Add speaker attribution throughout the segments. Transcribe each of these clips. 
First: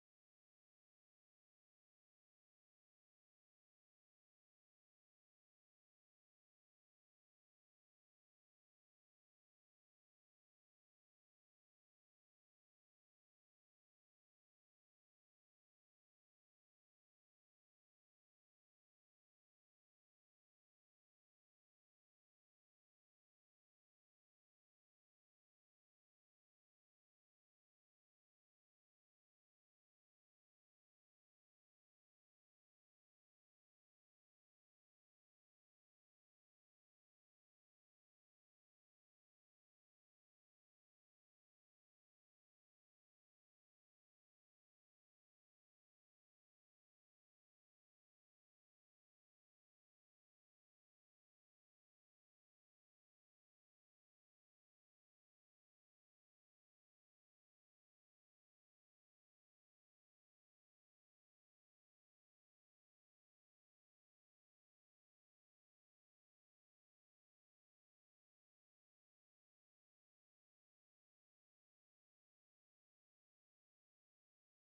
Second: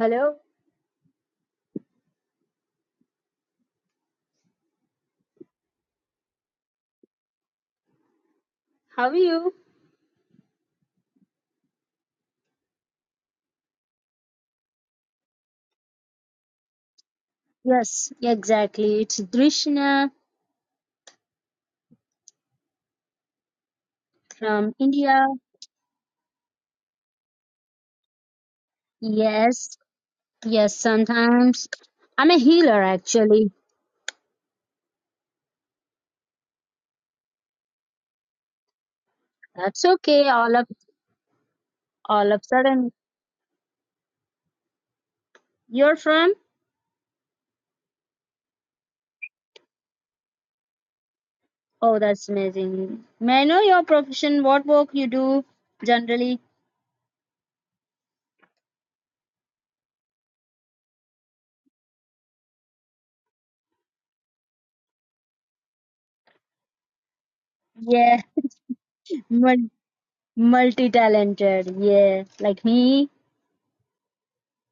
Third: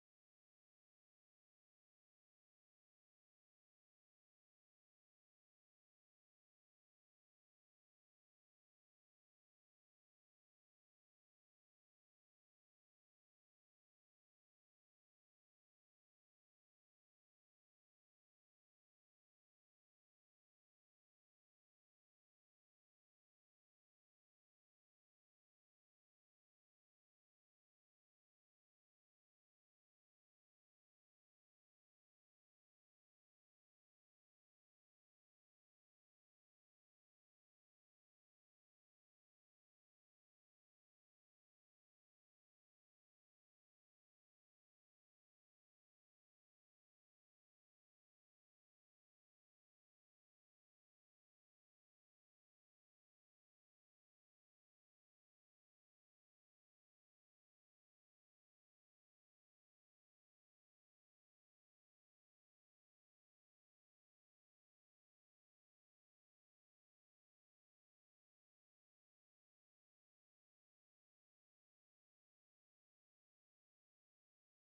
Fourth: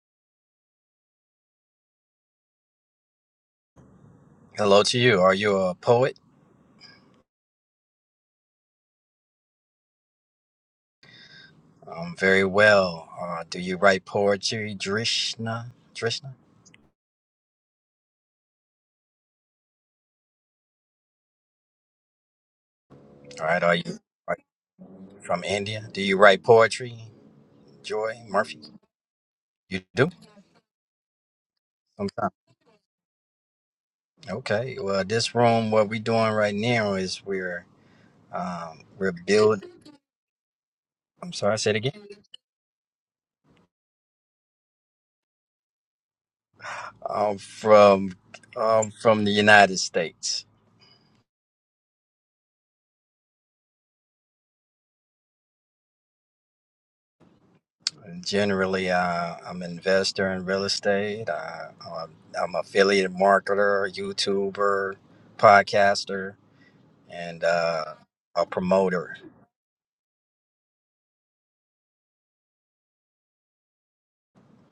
Speaker 1: Hello,
Speaker 2: Hello to you. Are you a poet?
Speaker 1: how are you?
Speaker 2: Um, very well. Uh, do you write poetry, Drishna? Drishna.
Speaker 1: Yes, exactly. It's Drishna
Speaker 2: All right. Are you are you
Speaker 1: from India.
Speaker 2: from India? Do you write poetry, Joy Murphy?
Speaker 1: Yes,
Speaker 2: You do.
Speaker 1: yes, sometimes I'm
Speaker 2: Sometimes.
Speaker 1: a healer actually.
Speaker 2: Okay. Well, this room, what we're doing right now is we're um, we're building.
Speaker 1: That's okay. All of
Speaker 2: I'm sorry. Say it again.
Speaker 1: all of sudden you're from?
Speaker 2: Um, from um, from the United States.
Speaker 1: Oh, that's amazing. May I know your profession? What work you do generally?
Speaker 2: Generally, uh, I'm an investor in real estate. Uh, I'm, I'm affiliate marketer, YouTuber, podcaster, and uh,
Speaker 1: Yeah,
Speaker 2: a promoter.
Speaker 1: mul- multi-talented. Yeah, like me.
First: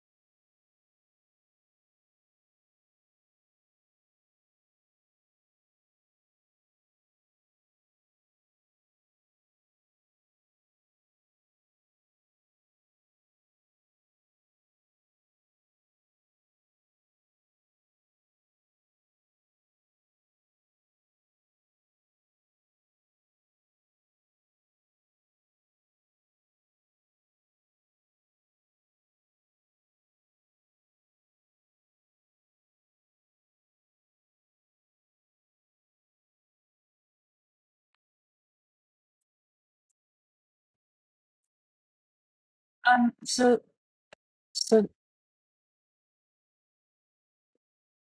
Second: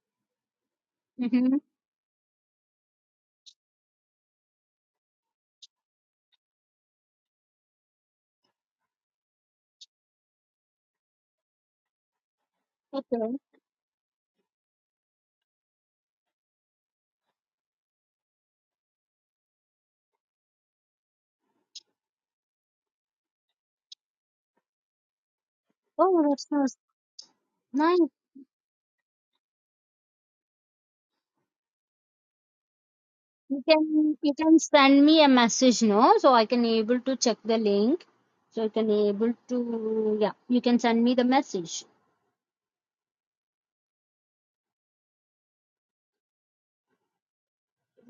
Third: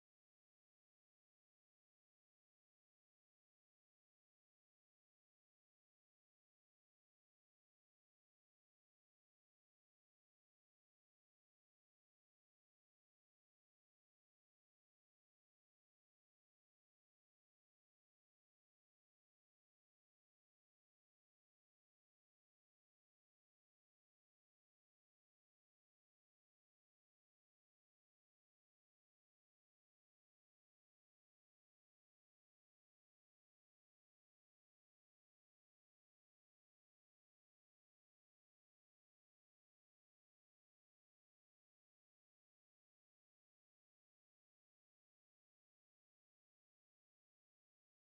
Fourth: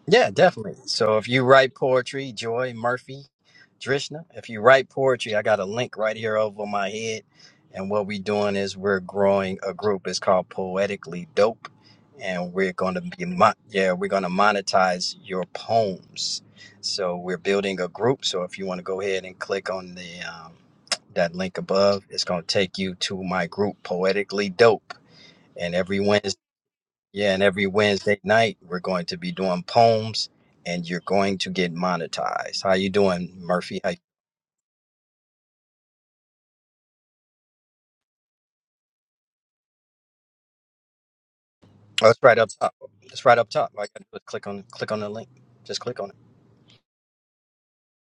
Speaker 2: Yeah, definitely. So if you
Speaker 1: Mm-hmm.
Speaker 2: write poetry, Joy Murphy, Drishna, if you write poetry, I got a link right here over my head. And what we're doing is we're growing a group. It's called Poetically Dope. And we're going to be,
Speaker 1: Okay.
Speaker 2: mo- yeah, we're going to monetize your poems. So we're building a group. So if you want to go ahead and click on the, um, that link above, it's going to take you to my group, Poetically Dope. And every
Speaker 1: Oh,
Speaker 2: Wednesday,
Speaker 1: that's nice.
Speaker 2: yeah, and every
Speaker 1: Nice.
Speaker 2: Wednesday night we're going to be doing poems, and you're going to get monetized. How you doing,
Speaker 1: You
Speaker 2: Murphy? How you-
Speaker 1: can you can send me a message no so I can able to check the link so I can able to yeah you can send me the message
Speaker 2: oh, it's right up top.
Speaker 3: Um,
Speaker 2: It's right up
Speaker 3: so,
Speaker 2: top. All I gotta do is click on
Speaker 3: so,
Speaker 2: click on the link. Just click on it.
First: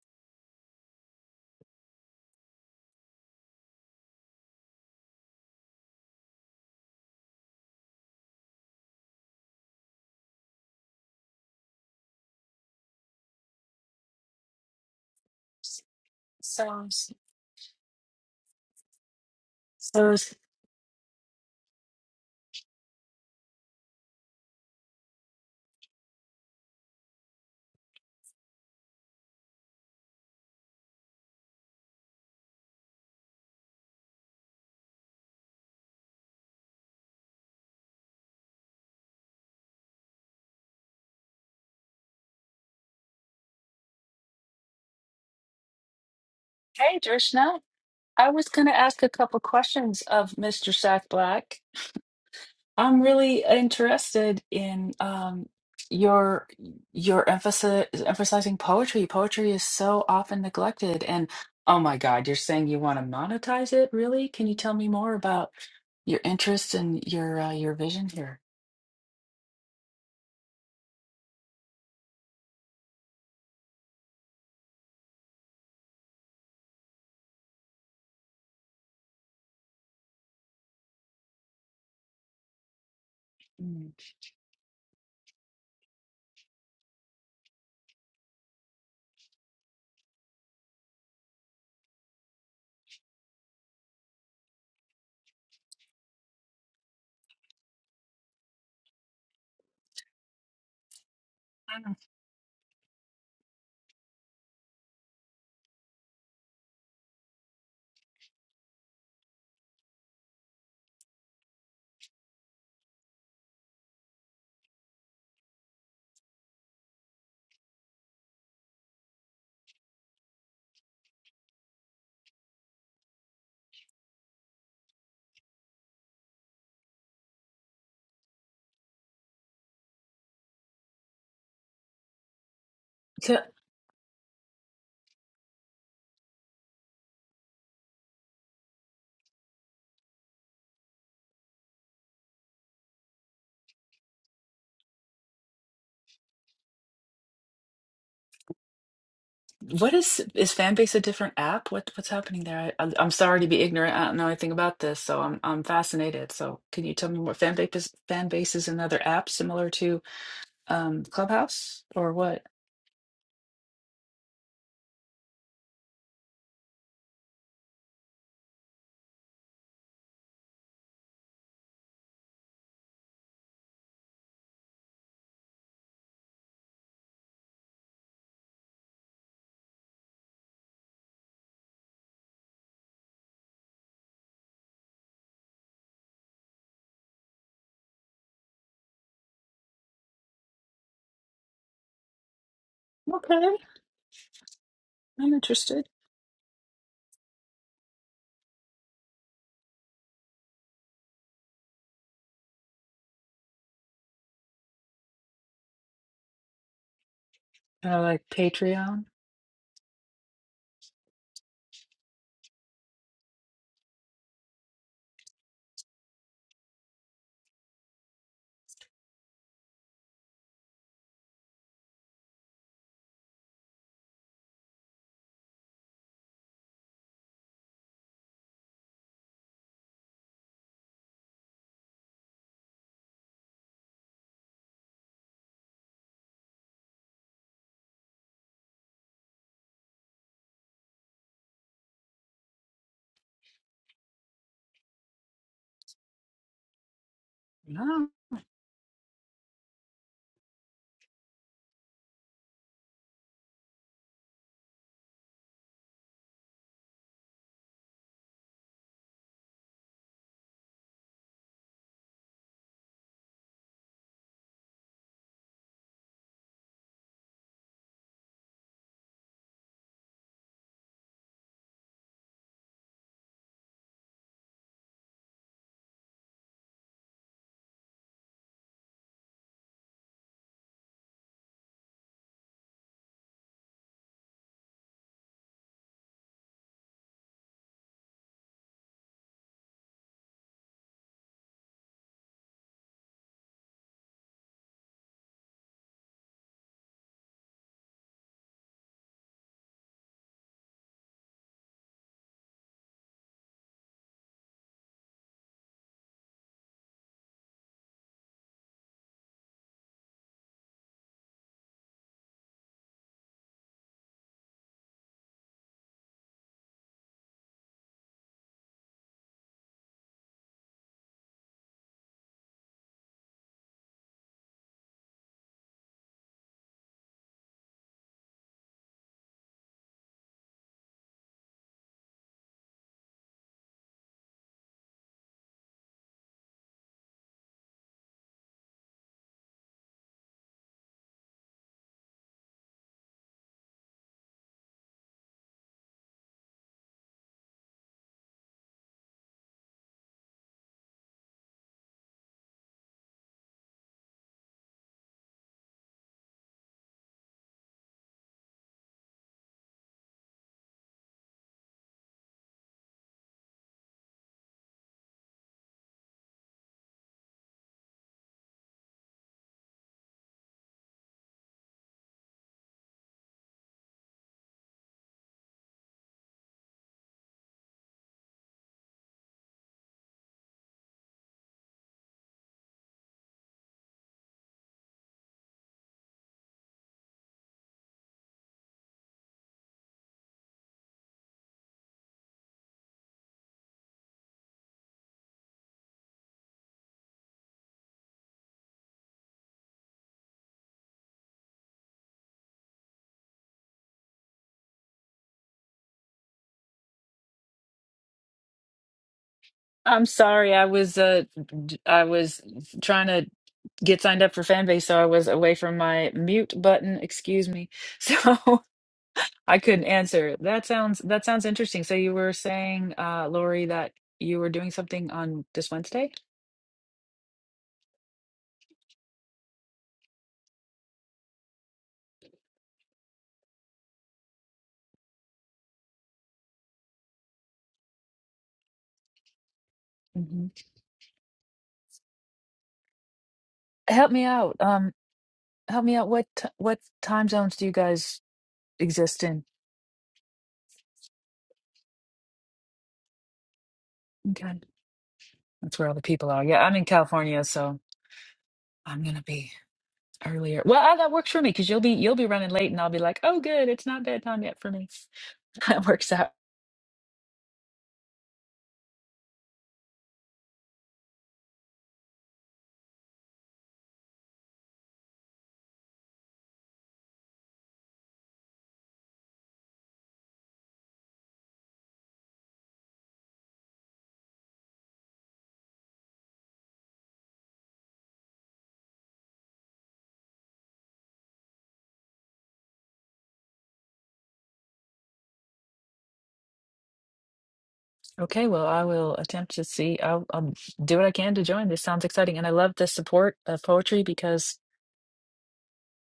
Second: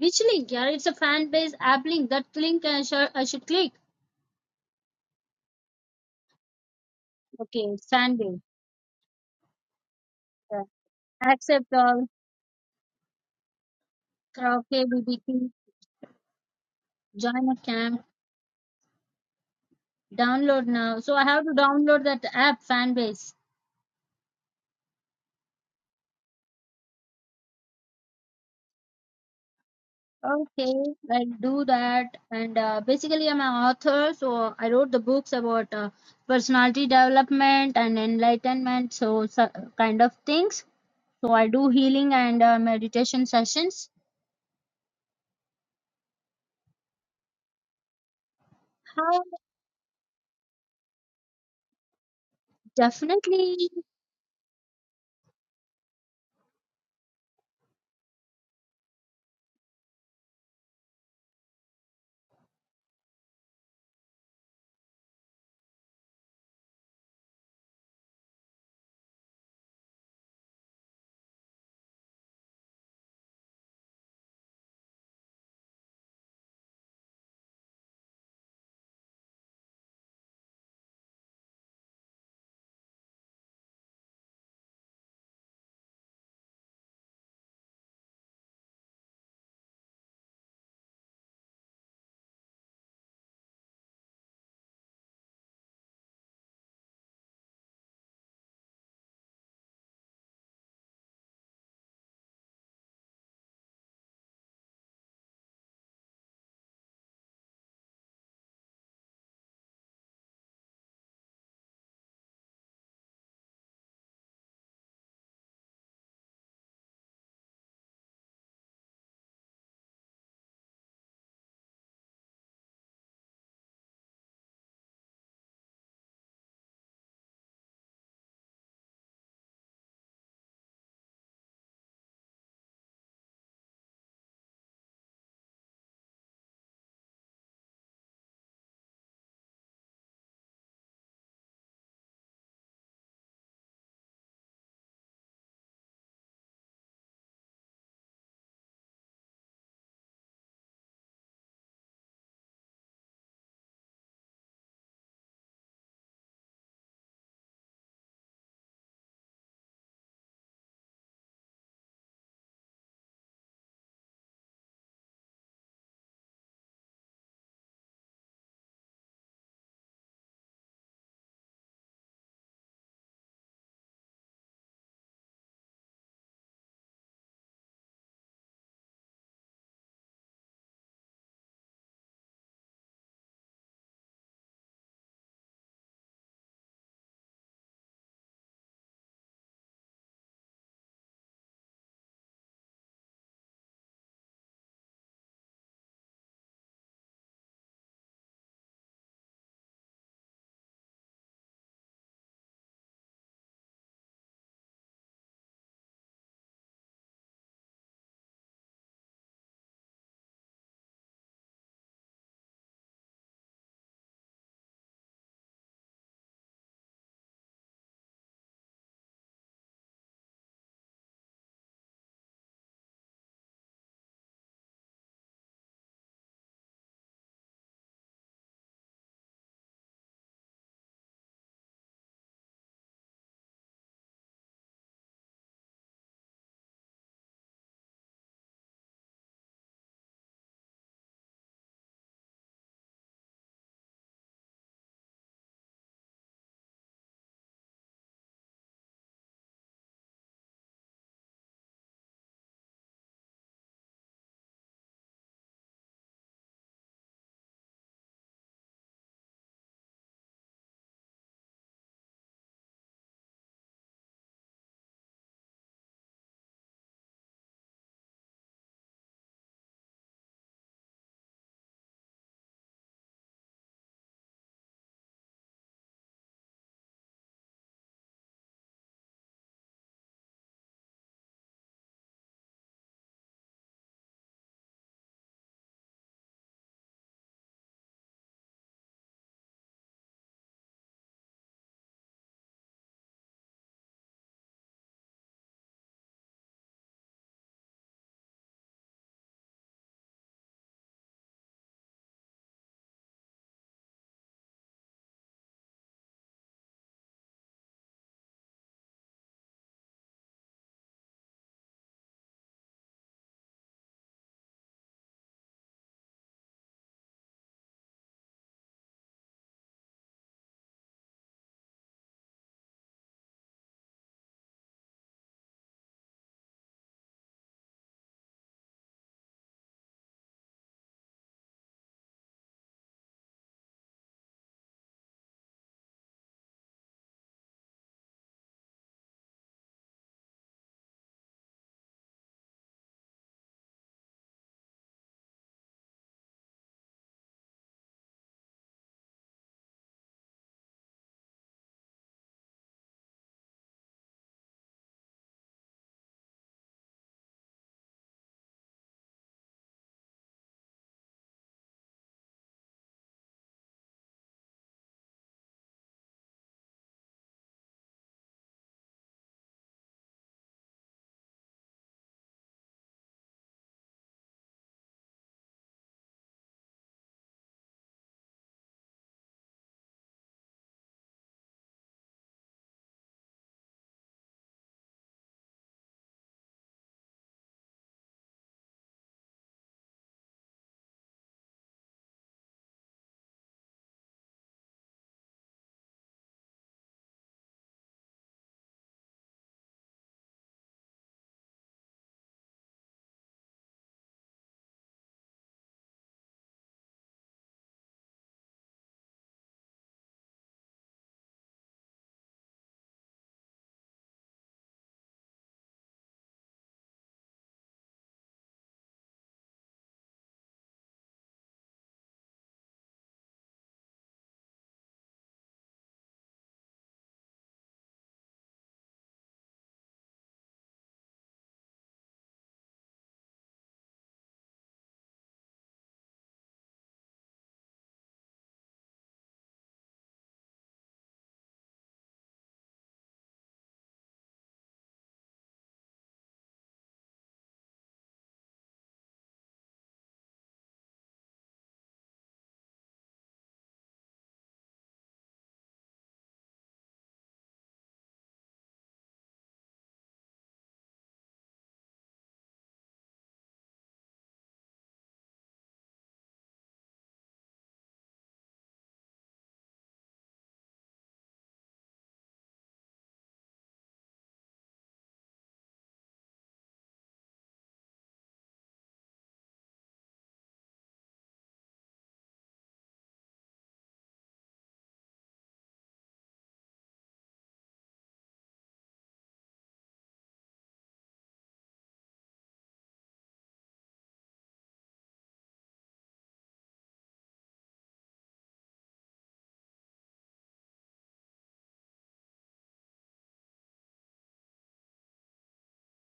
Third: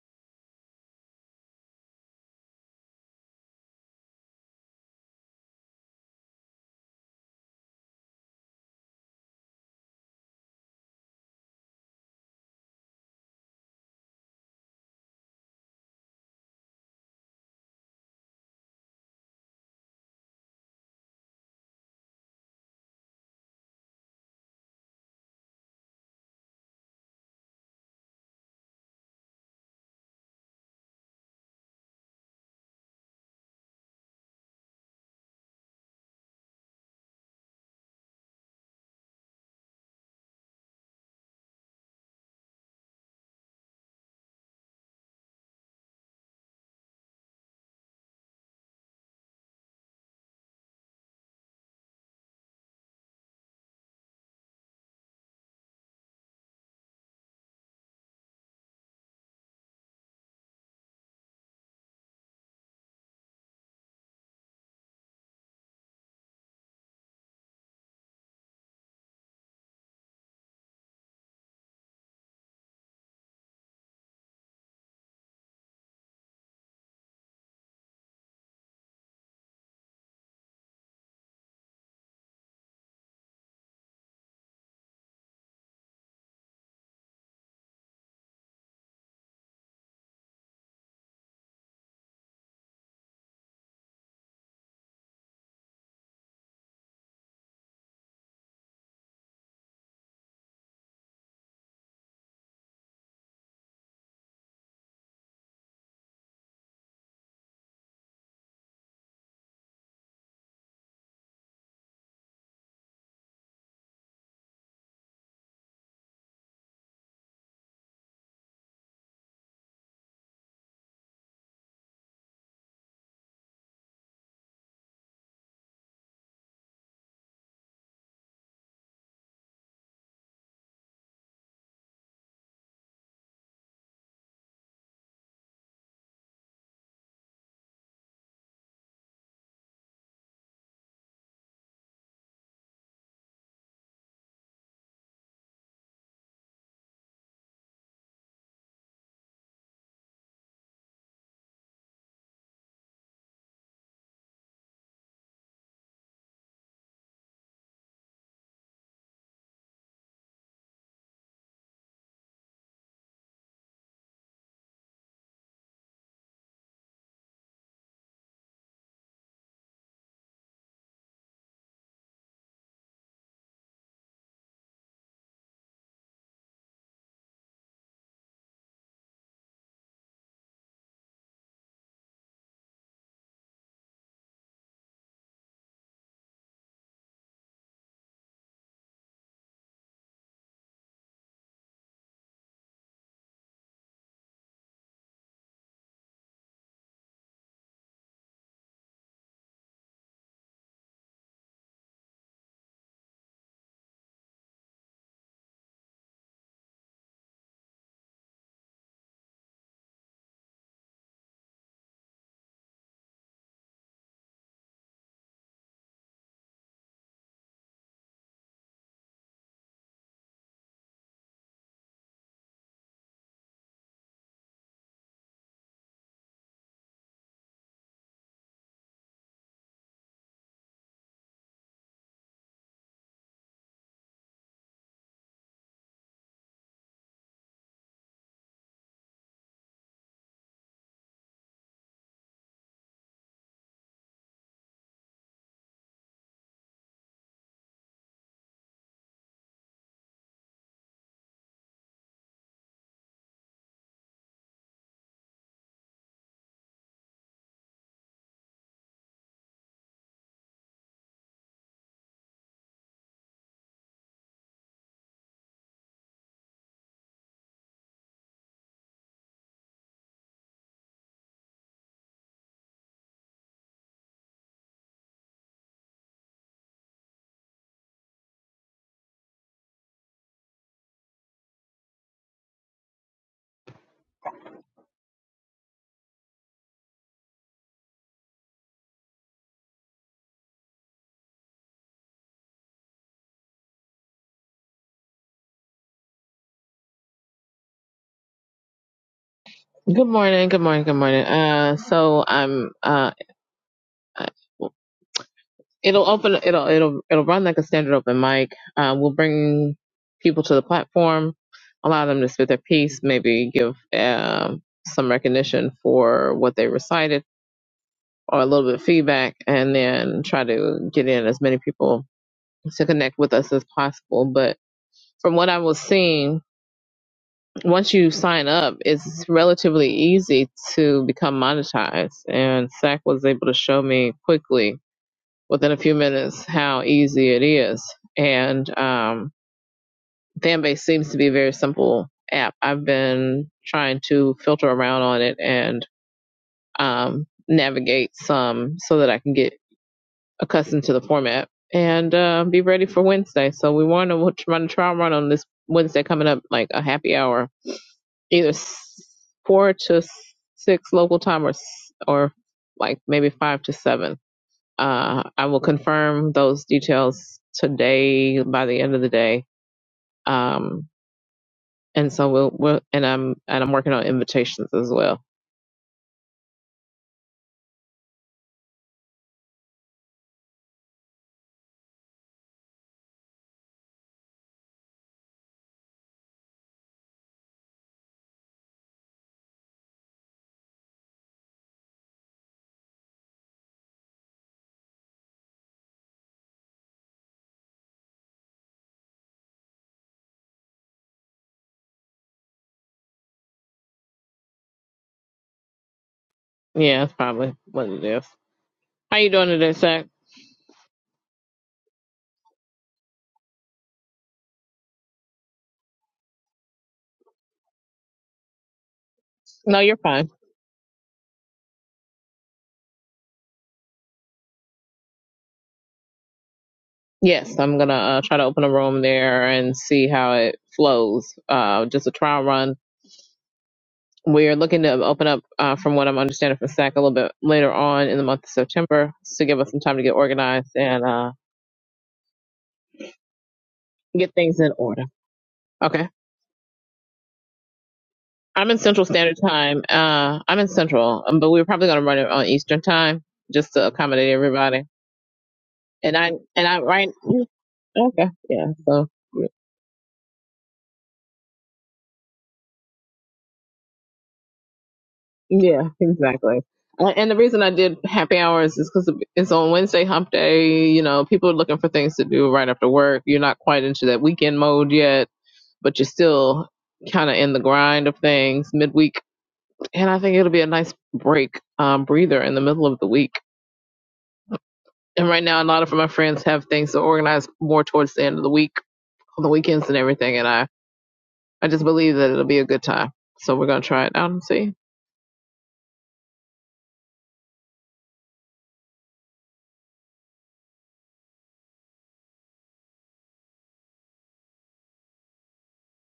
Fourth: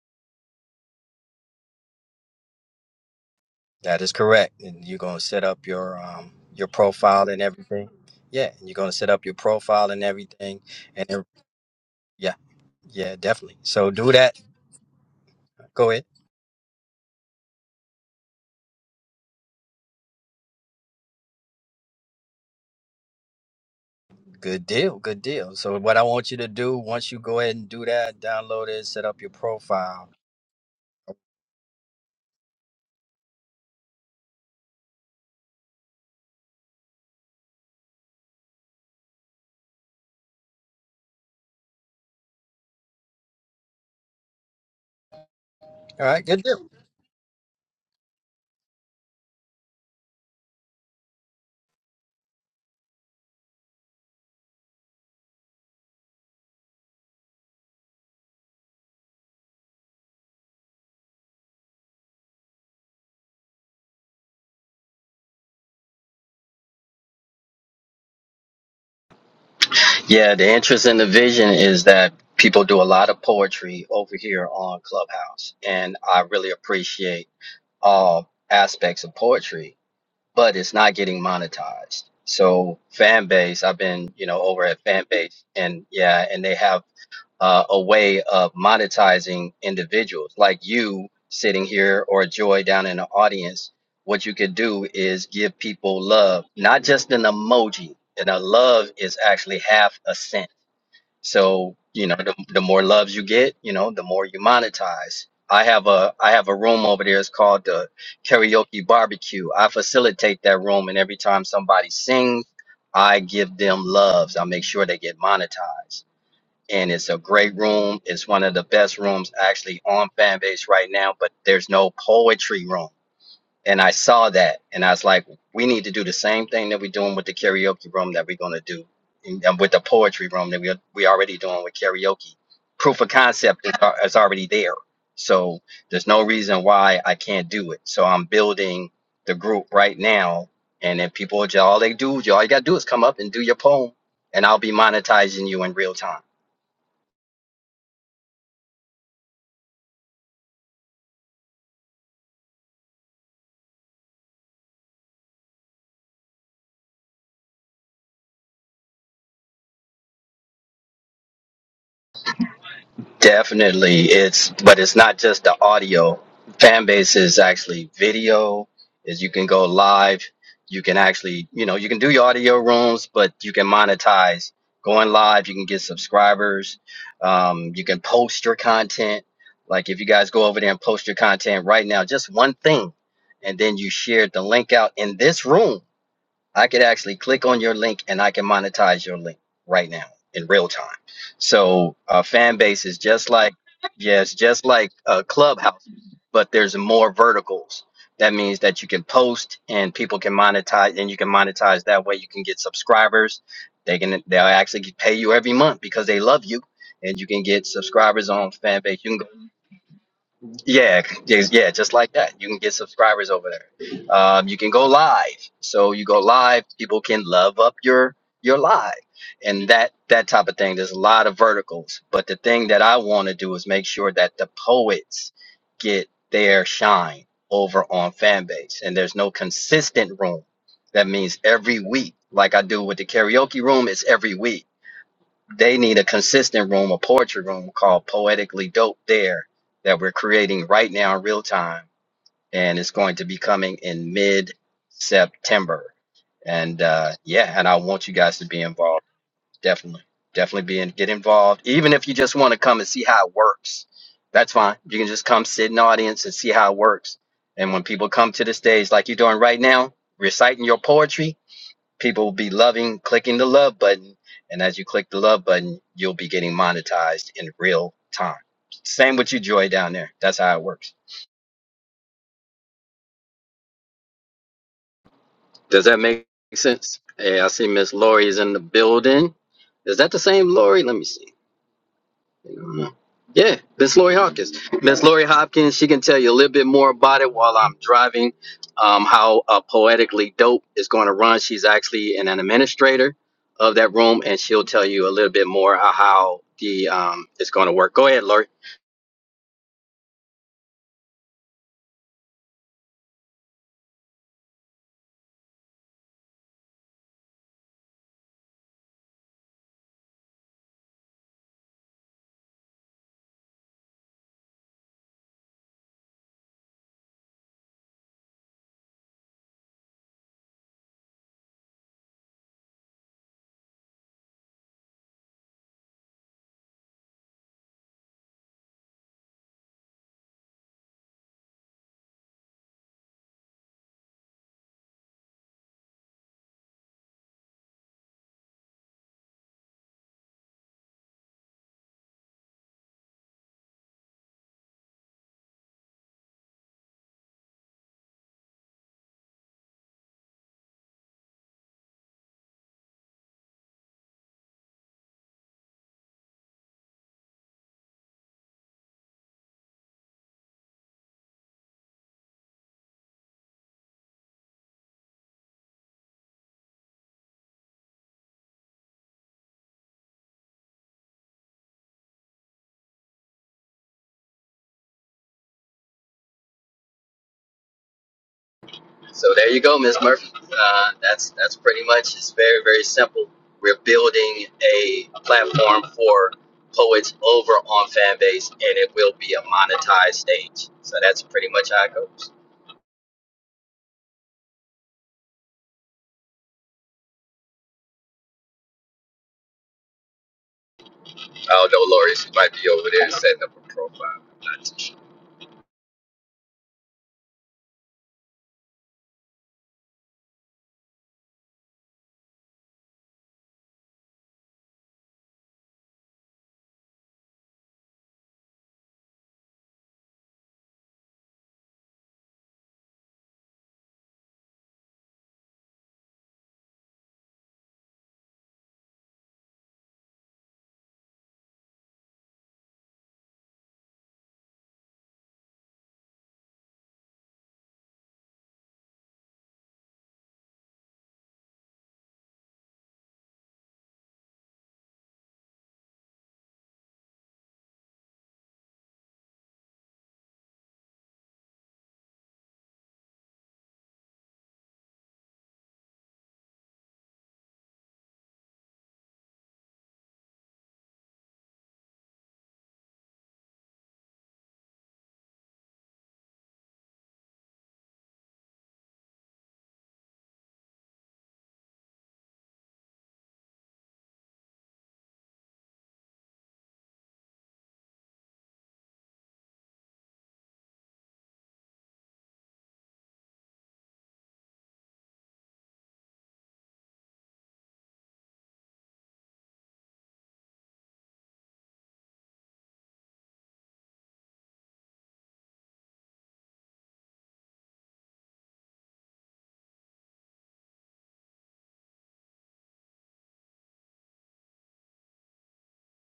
Speaker 1: which link yeah it's a fan base app link that link I should I should click
Speaker 2: That is correct. And you're gonna set up your um your profile and
Speaker 1: okay
Speaker 2: everything.
Speaker 1: fan base
Speaker 2: Yeah, and you're gonna set up your profile and everything.
Speaker 1: yeah.
Speaker 2: And it-
Speaker 1: accept all
Speaker 2: yeah, yeah, definitely. So do that.
Speaker 1: karaoke BBQ
Speaker 2: Go ahead.
Speaker 3: so,
Speaker 1: join a camp
Speaker 3: so,
Speaker 1: download now so I have to download that app fan base
Speaker 2: Good deal. Good deal. So what I want you to do once you go ahead and do that, download it, set up your profile.
Speaker 1: Okay, I do that. And uh, basically, I'm an author, so I wrote the books about uh, personality development and enlightenment, so, so kind of things. So I do healing and uh, meditation sessions.
Speaker 2: All right. Good deal.
Speaker 3: hey, Drishna, I was going to ask a
Speaker 1: How
Speaker 3: couple questions of Mr. Sack Black. I'm really
Speaker 1: definitely
Speaker 3: interested in um, your your emphasis emphasizing poetry. Poetry is so often neglected, and oh my God, you're saying you want to monetize it, really? Can you tell me more about your interest and your uh, your vision here?
Speaker 2: Yeah, the interest in the vision is that people do a lot of poetry over here on Clubhouse, and I really appreciate all aspects of poetry, but it's not getting monetized. So fan base, I've
Speaker 3: Mm.
Speaker 2: been, you know, over at fan base, and yeah, and they have uh, a way of monetizing individuals like you sitting here or Joy down in the audience. What you could do is give people love, not just an emoji. And a love is actually half a cent so, you know, the, the more loves you get, you know, the more you monetize. I have a I have a room over there. It's called the karaoke barbecue. I facilitate that room, and every time somebody sings, I give them loves. I make sure they get monetized. And it's a great room. It's one of the best rooms actually on Fanbase right now. But there's no poetry room and I saw that, and I was like, we need to do the same thing that we're doing with the karaoke room that we're gonna do, and and with the poetry room that we are- we already doing with karaoke. Proof of
Speaker 3: So,
Speaker 2: concept is, al- is already there, so there's no reason why I can't do it. So I'm building the group right now, and then people, all they do, all you gotta do is come up and do your poem, and I'll be monetizing you in real time.
Speaker 3: What is is Fanbase a different app? What what's happening there? I, I'm I'm sorry to be ignorant. I don't know anything about this, so I'm I'm fascinated. So can you tell me what Fanbase is, Fanbase is another app similar to um Clubhouse or what?
Speaker 2: Definitely, it's but it's not just the audio. Fan base is actually video. Is you can go live. You can actually, you know, you can do your audio rooms, but you can monetize going live. You can get subscribers. Um, you can post your content. Like if you guys go over there and post your content right now, just one thing, and then you share the link out in this room. I could actually click on your link and I can monetize your link right now in real time. So uh, fan base is just like
Speaker 3: Okay,
Speaker 2: yes, just like uh,
Speaker 3: I'm
Speaker 2: Clubhouse,
Speaker 3: interested.
Speaker 2: but there's more verticals. That means that you can post and people can monetize, and you can monetize that way. You can get subscribers. They can they'll actually pay you every month because they love you, and you can get
Speaker 3: Uh, like
Speaker 2: subscribers on fan base.
Speaker 3: Patreon?
Speaker 2: You can go yeah, yes, yeah, just like that. You can get subscribers over there. Um, you can go live. So you go live, people can love up your your live and that that type of thing. There's a lot of verticals, but the thing that I want to do is make sure that the poets get their shine over on Fanbase. And there's no consistent room. That means every week, like I do with the karaoke room, it's every week they need a consistent room, a poetry room called Poetically Dope There that we're creating right now in real time. And it's going to be coming in mid September. And uh, yeah, and I
Speaker 3: No.
Speaker 2: want you guys to be involved. Definitely. Definitely be in, get involved. Even if you just want to come and see how it works, that's fine. You can just come sit in the audience and see how it works. And when people come to the stage like you're doing right now, reciting your poetry, people will be loving clicking the love button and as you click the love button you'll be getting monetized in real time same with you joy down there that's how it works does that make sense hey i see miss lori is in the building is that the same lori let me see Yeah, Miss Lori Hopkins. Miss Lori Hopkins, she can tell you a little bit more about it while I'm driving, um, how uh, poetically dope is going to run. She's actually an, an administrator of that room, and she'll tell you a little bit more of how the um, it's going to work. Go ahead, Lori.
Speaker 4: Good morning. Good morning. Good morning. Uh, so I'm uh, it'll open. It'll it'll it'll run like a standard open mic. Uh, we'll bring people to the platform, allow them to spit their piece, maybe give um some recognition for what they recited or a little bit of feedback, and then try to get in as many people to connect with us as possible. But from what I was seeing, once you sign up, it's relatively easy to become monetized. And SAC was able to show me quickly, within a few minutes, how easy it is. And um, Fanbase seems to be a very simple app. I've been trying to filter around on it and um, navigate some so that I can get accustomed to the format and uh, be ready for Wednesday. So we want to try to try and run on this Wednesday coming up, like a happy hour either s- four to s- six local time or s- or like maybe five to seven. Uh, I will confirm those details today by the end of the day. Um, and so we'll, we'll and I'm and I'm working on invitations as well.
Speaker 2: So there you go, Miss Murphy. Uh, that's that's pretty much. It's very very simple. We're building a platform for poets over on Fanbase, and it will be a monetized stage. So that's pretty much how it goes. I don't know, Lori. She might be over there setting up a profile.
Speaker 4: Yeah, that's probably what it is. How you doing today,
Speaker 3: I'm
Speaker 4: Zach?
Speaker 3: sorry. I was uh d- I was trying to get signed up for Fanbase, so I was away from my mute button. Excuse me. So I
Speaker 4: No,
Speaker 3: couldn't
Speaker 4: you're fine.
Speaker 3: answer. That sounds that sounds interesting. So you were saying, uh, Lori, that you were doing something on this Wednesday?
Speaker 4: Yes, I'm gonna uh, try to open a room there and see how it flows. Uh, just a trial run We're looking to open up, uh, from what I'm understanding from SAC, a little bit later on in the month of September to give us some time to get
Speaker 3: hmm
Speaker 4: organized and uh,
Speaker 3: Help me
Speaker 4: get
Speaker 3: out.
Speaker 4: things in
Speaker 3: Um,
Speaker 4: order.
Speaker 3: help me out.
Speaker 4: Okay.
Speaker 3: What t- what time zones do you guys
Speaker 4: I'm in Central
Speaker 3: exist
Speaker 4: Standard
Speaker 3: in?
Speaker 4: Time. Uh, I'm in Central, um, but we're probably going to run it on Eastern Time just to accommodate
Speaker 3: Okay.
Speaker 4: everybody.
Speaker 3: That's where all the
Speaker 4: And
Speaker 3: people
Speaker 4: I
Speaker 3: are. Yeah,
Speaker 4: and
Speaker 3: I'm
Speaker 4: I
Speaker 3: in
Speaker 4: right
Speaker 3: California, so
Speaker 4: okay yeah
Speaker 3: I'm
Speaker 4: so
Speaker 3: gonna be earlier. Well, uh, that works for me because you'll be you'll be running late, and I'll be like, oh, good, it's not bedtime yet for me. That
Speaker 4: yeah
Speaker 3: works out.
Speaker 4: exactly. Uh, And the reason I did happy hours is because it's on Wednesday Hump Day. You know, people are looking for things to do right after work. You're not quite into that weekend mode yet but you're still kind of in the grind of things midweek. And I think it'll be a nice break, um, breather in the middle of the week. And right now, a lot of my friends have things to organize more towards the end of the week, on the weekends and everything. And I, I just believe that it'll be a good time. So we're going to try it out and see.
Speaker 3: Okay, well, I will attempt to see. I'll, I'll do what I can to join. This sounds exciting. And I love the support of poetry because,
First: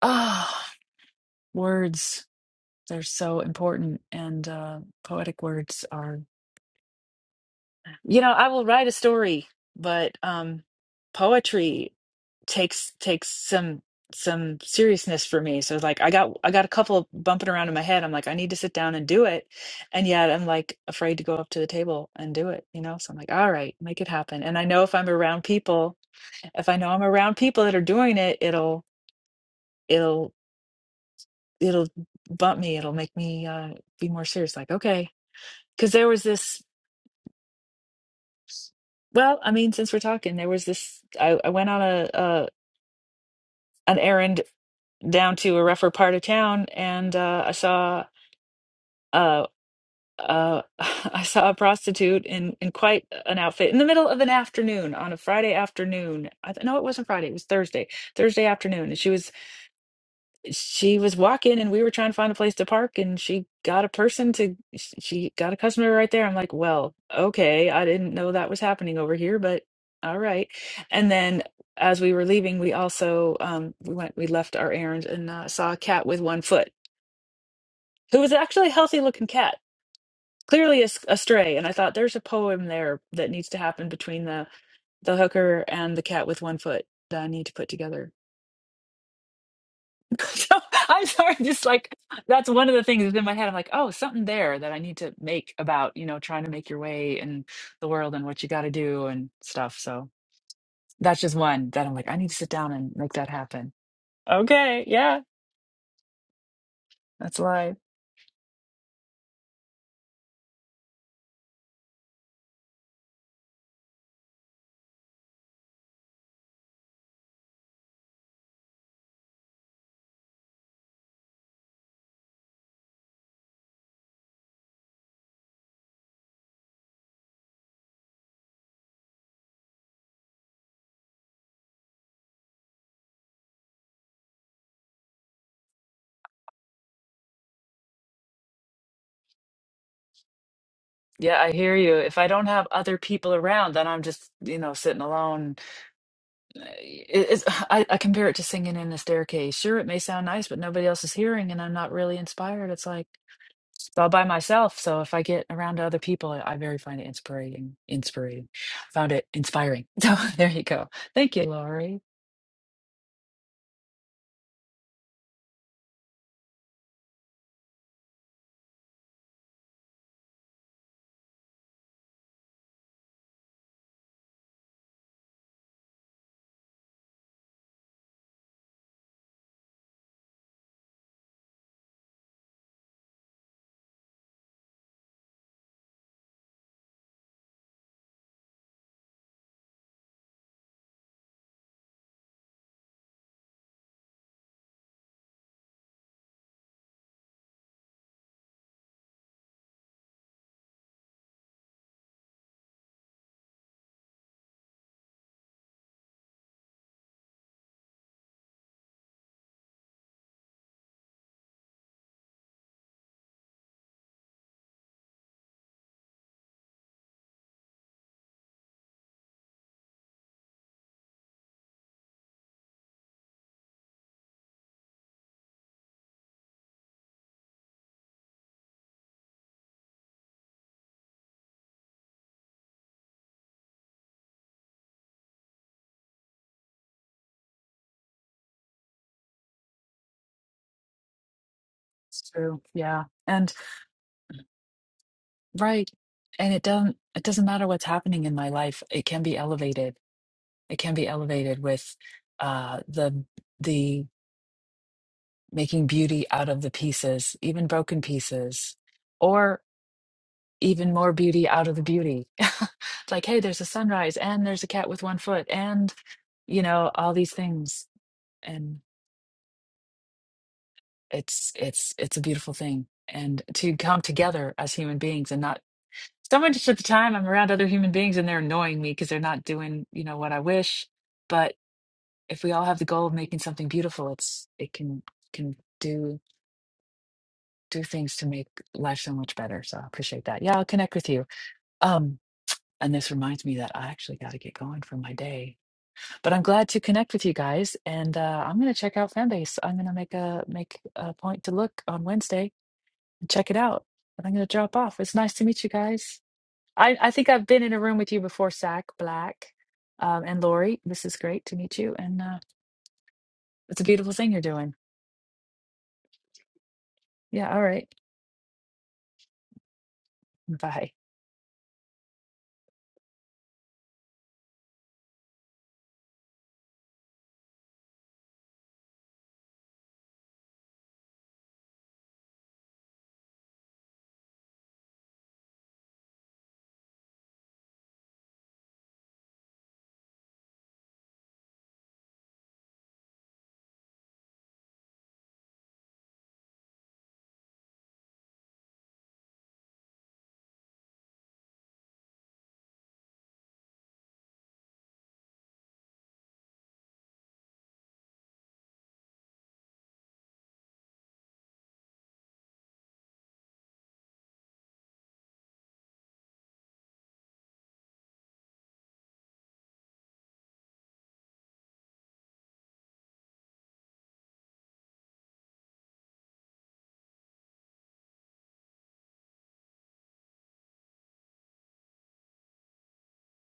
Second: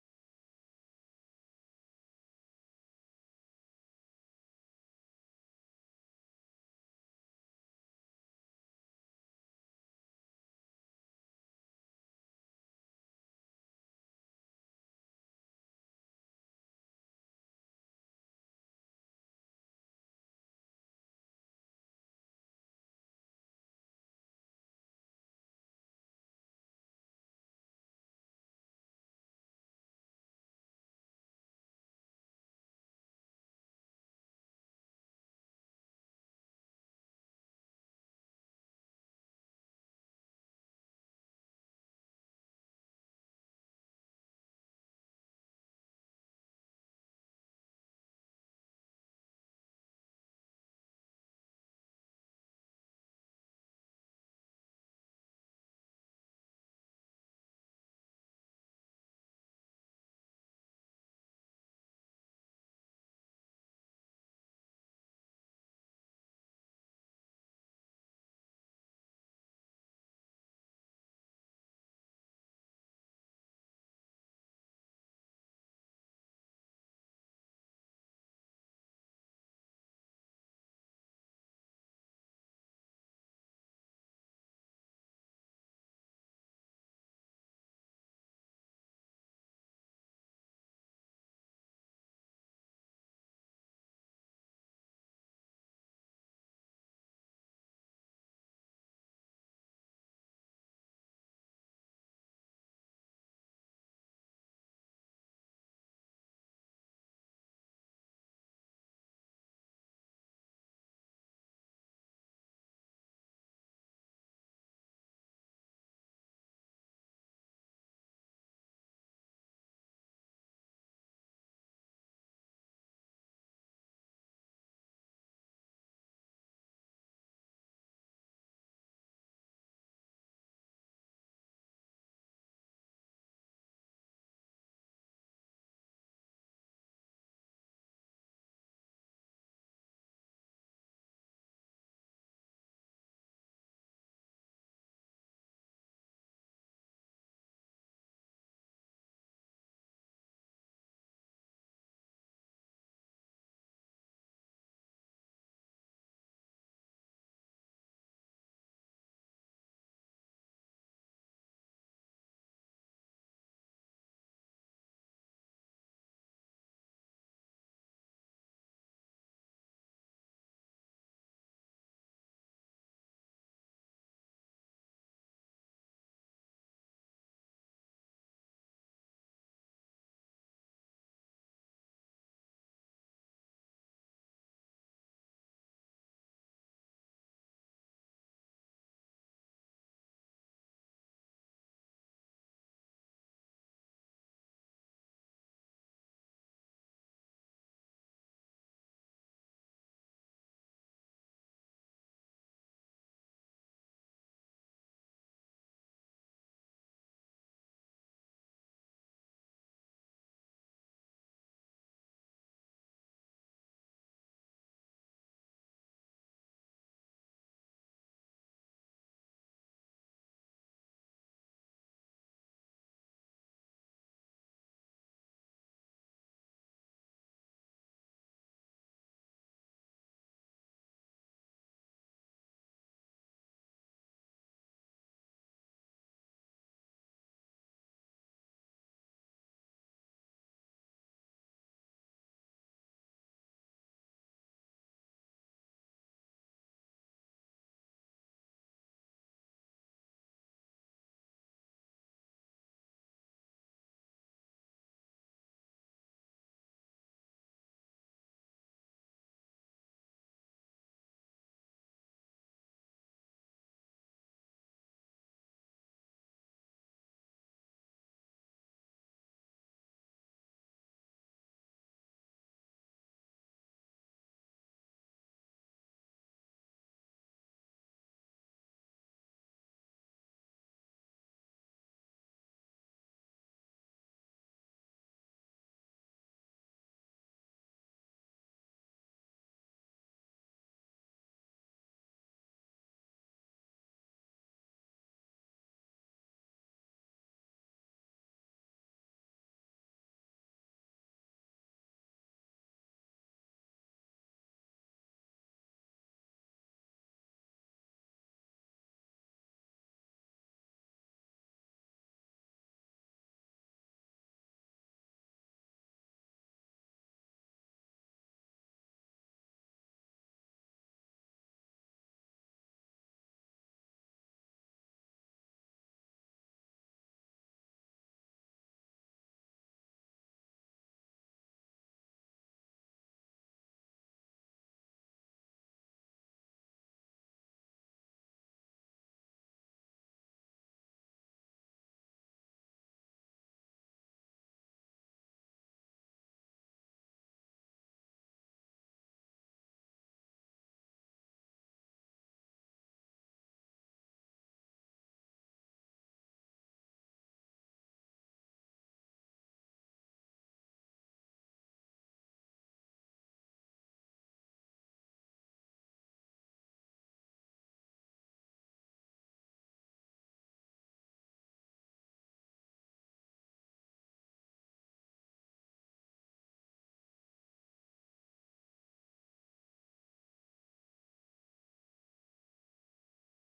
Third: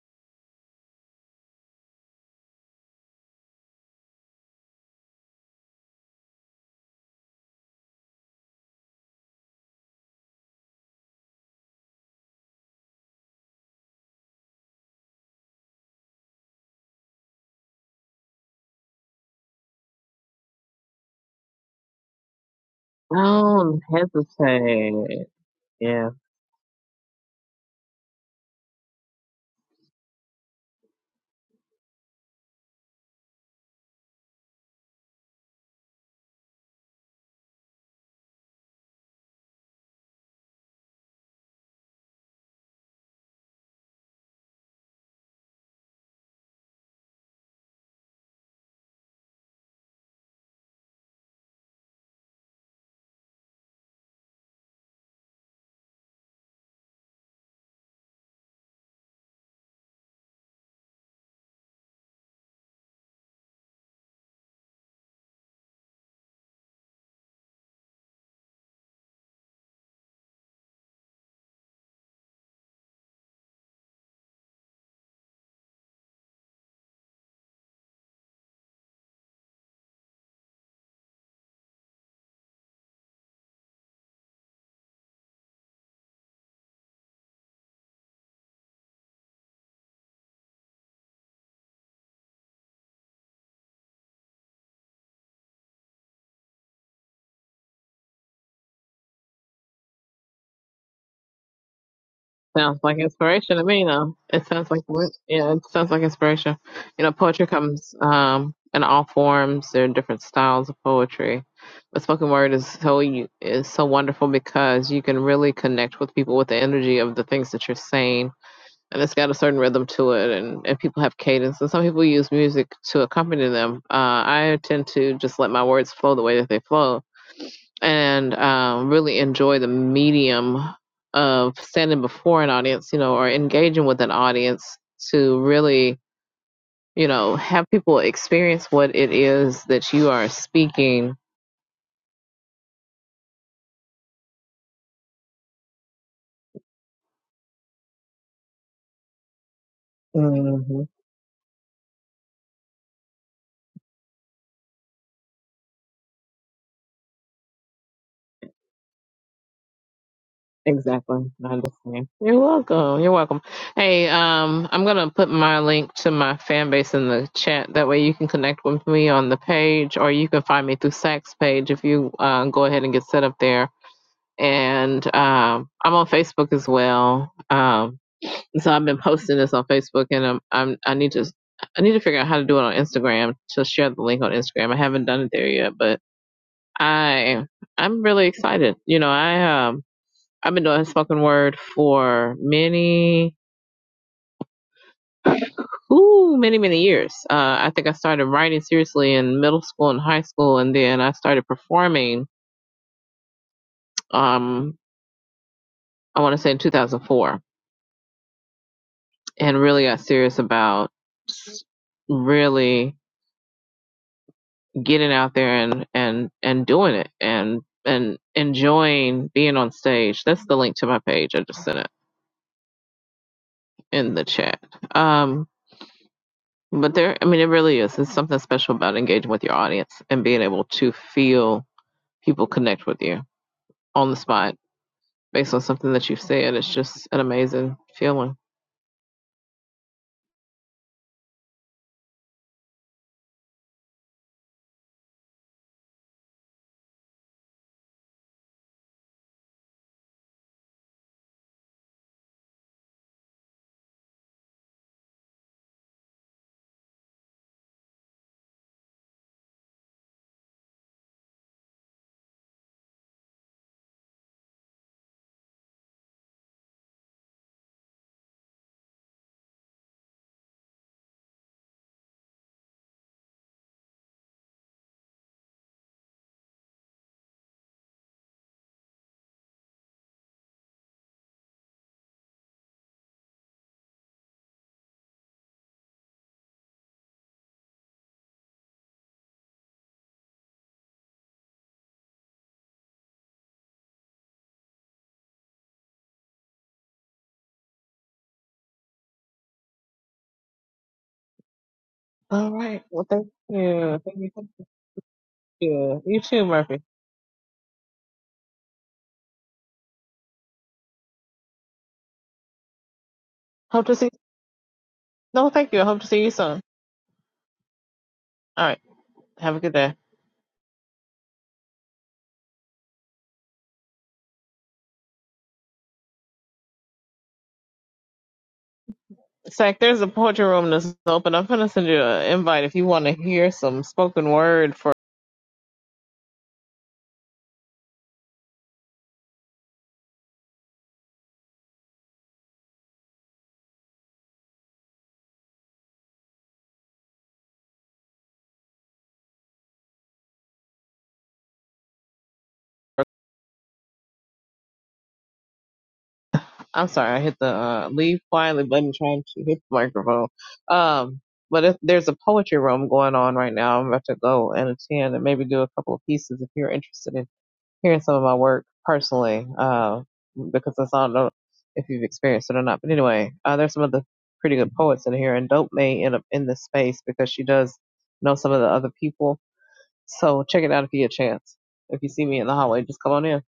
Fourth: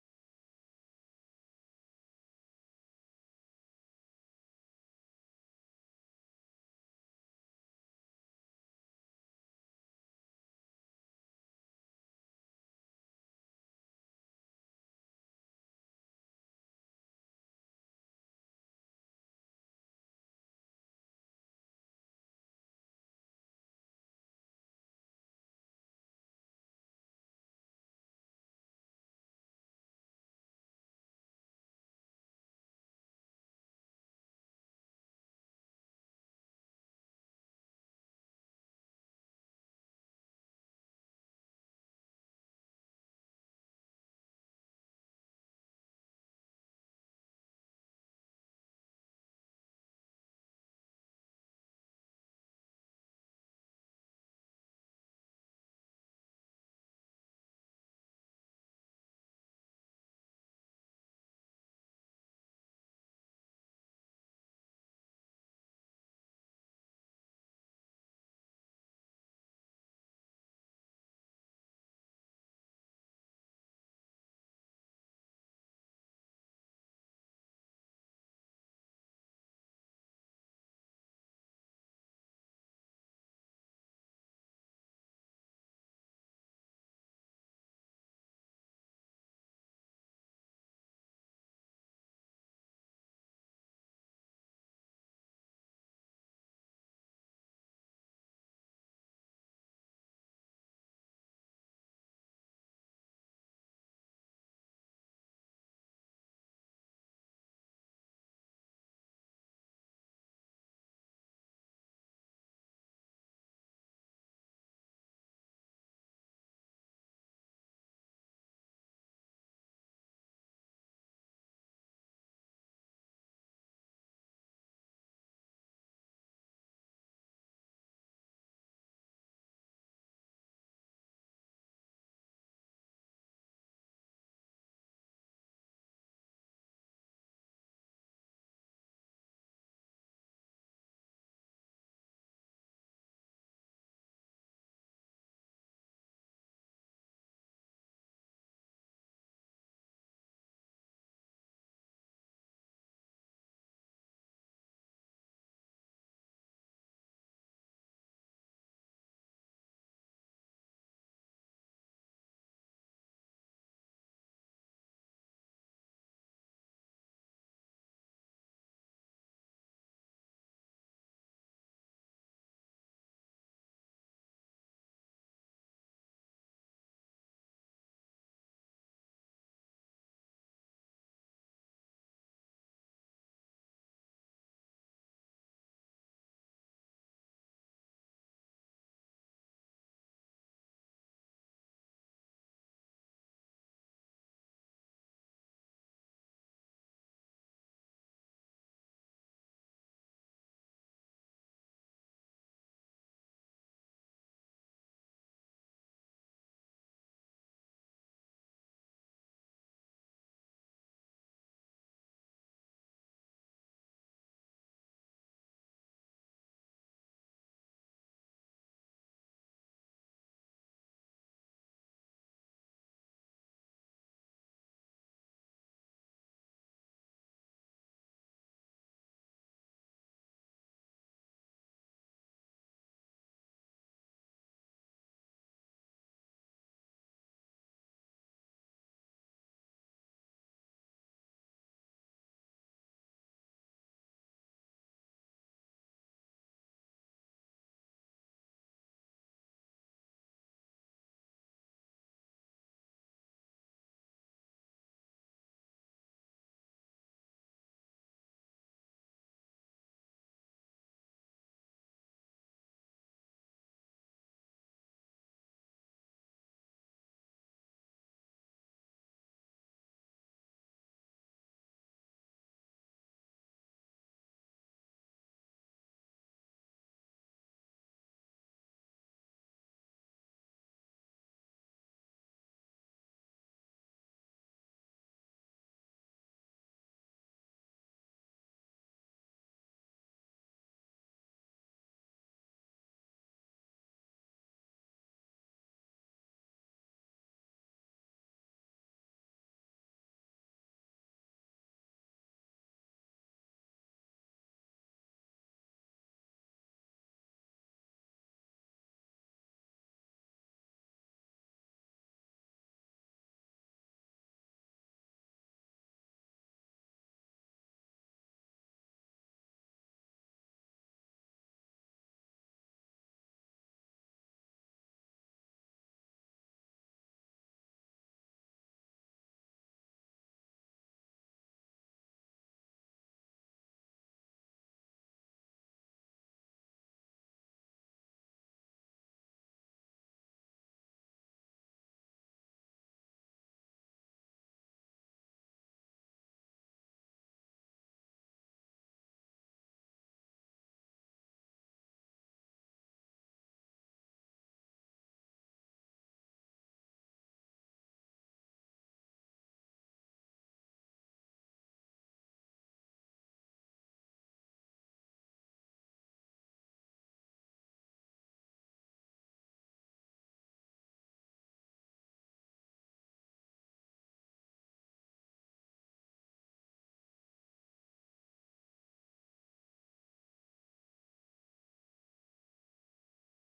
Speaker 3: ah, words, they're so important. And uh, poetic words are. You know, I will write a story, but um, poetry takes takes some some seriousness for me. So like I got I got a couple of bumping around in my head. I'm like, I need to sit down and do it. And yet I'm like afraid to go up to the table and do it, you know? So I'm like, all right,
Speaker 4: Don't
Speaker 3: make it happen. And I know if I'm
Speaker 4: hesitate.
Speaker 3: around people,
Speaker 4: Yeah.
Speaker 3: if I know I'm around people that are doing it, it'll it'll it'll bump me. It'll make me uh be more serious. Like, okay. Because there was this well, I mean, since we're talking, there was this I, I went on a, an errand down to a rougher part of town, and uh, I saw uh, uh, I saw a prostitute in in quite an outfit in the middle of an afternoon on a Friday afternoon. I th- no, it wasn't Friday; it was Thursday. Thursday afternoon, and she was she was walking and we were trying to find a place to park and she got a person to sh- she got a customer right there. I'm like, well, okay, I didn't know that was happening over here, but all right. And then as we were leaving, we also um we went we left our errands and uh, saw a cat with one foot who was actually a healthy looking cat, clearly a, s- a stray. And I thought there's a poem there that needs to happen between the the hooker and the cat with one foot that I need to put together. So I'm sorry, just like that's one of the things that's in my head. I'm like, oh, something there that I need to make about, you know, trying to make your way in the world and what you got to do and stuff. So that's just one that I'm like, I need to sit down
Speaker 4: Sounds
Speaker 3: and
Speaker 4: like
Speaker 3: make that
Speaker 4: inspiration to
Speaker 3: happen.
Speaker 4: me, you know. It sounds like
Speaker 3: Okay.
Speaker 4: what-
Speaker 3: Yeah.
Speaker 4: yeah, it sounds like inspiration. You know,
Speaker 3: That's
Speaker 4: poetry
Speaker 3: life.
Speaker 4: comes um in all forms. There are different styles of poetry, but spoken word is so you is so wonderful because you can really connect with people with the energy of the things that you're saying, and it's got a certain rhythm to it, and and people have cadence, and some people use music to accompany them. Uh, I tend to just let my words flow the way that they flow, and um, really enjoy the medium of standing before an audience, you know, or engaging with an audience to really, you know, have people experience what it is that you are speaking.
Speaker 3: Yeah, I hear you. If I don't have other people around, then I'm just, you know, sitting alone. Uh, It, it's, I, I compare it to singing in the staircase. Sure, it may sound nice, but
Speaker 4: hmm
Speaker 3: nobody else is hearing and I'm not really inspired. It's like, it's all by myself. So if I get around to other people, I I very find it inspiring. Inspiring. Found it inspiring. So there you go.
Speaker 4: Exactly.
Speaker 3: Thank you,
Speaker 4: I
Speaker 3: Lori.
Speaker 4: understand. You're welcome. You're welcome. Hey, um, I'm going to put my link to my fan base in the chat. That way you can connect with me on the page or you can find me through Sack's page if you uh, go ahead and get set up there and um, I'm on Facebook as well. Um, so I've been posting this on Facebook, and I'm, I'm I need to I need to figure out how to do it on Instagram to share the link on Instagram. I haven't done it there yet, but I I'm really excited. You know, I um I've been doing spoken word for many ooh many many years. Uh, I think I started writing seriously in middle school and high school, and then I started performing. Um, I want to say in 2004, and really got serious about really getting out there and and and doing it and and enjoying being on stage that's the link to my page i just sent it in the chat um but there i mean it really is it's something special about engaging with your audience and being able to feel people connect with you on the spot based on something that you've said it's just an amazing feeling
Speaker 3: It's true. Yeah. And right. And it doesn't it doesn't matter what's happening in my life. It can be elevated. It can be elevated with uh the the making beauty out of the pieces, even broken pieces, or even more beauty out of the beauty. It's like, hey, there's a sunrise and there's a cat with one foot and you know all these things and it's it's it's a beautiful thing and to come together as human beings and not so much at the time i'm around other human beings and they're annoying me because they're not doing you know what i wish but if we all have the goal of making something beautiful it's it can can do do things to make life so much better so i appreciate that yeah i'll connect with you um and this reminds me that i actually got to get going for my day but i'm glad to connect with you guys and uh, i'm going to check out fanbase i'm going to make a make a point to look on wednesday
Speaker 4: all right well thank
Speaker 3: check it out.
Speaker 4: you thank
Speaker 3: And
Speaker 4: you
Speaker 3: I'm going
Speaker 4: thank
Speaker 3: to drop off. It's nice to meet you
Speaker 4: you
Speaker 3: guys.
Speaker 4: you too murphy
Speaker 3: I, I think I've been in a room with you before, Sack Black um, and Lori. This is great to meet you. And uh, it's a
Speaker 4: hope to see
Speaker 3: beautiful thing you're doing.
Speaker 4: no thank you i hope to see you soon
Speaker 3: Yeah. All right.
Speaker 4: all right have a good day
Speaker 3: Bye.
Speaker 4: It's like there's a poetry room that's open. I'm gonna send you an invite if you want to hear some spoken word for. I'm sorry, I hit the uh, leave quietly button trying to hit the microphone. Um, but if there's a poetry room going on right now, I'm about to go and attend and maybe do a couple of pieces if you're interested in hearing some of my work personally. Uh, because I don't know if you've experienced it or not. But anyway, uh, there's some other pretty good poets in here, and Dope may end up in this space because she does know some of the other people So check it out if you get a chance. If you see me in the hallway, just come on in.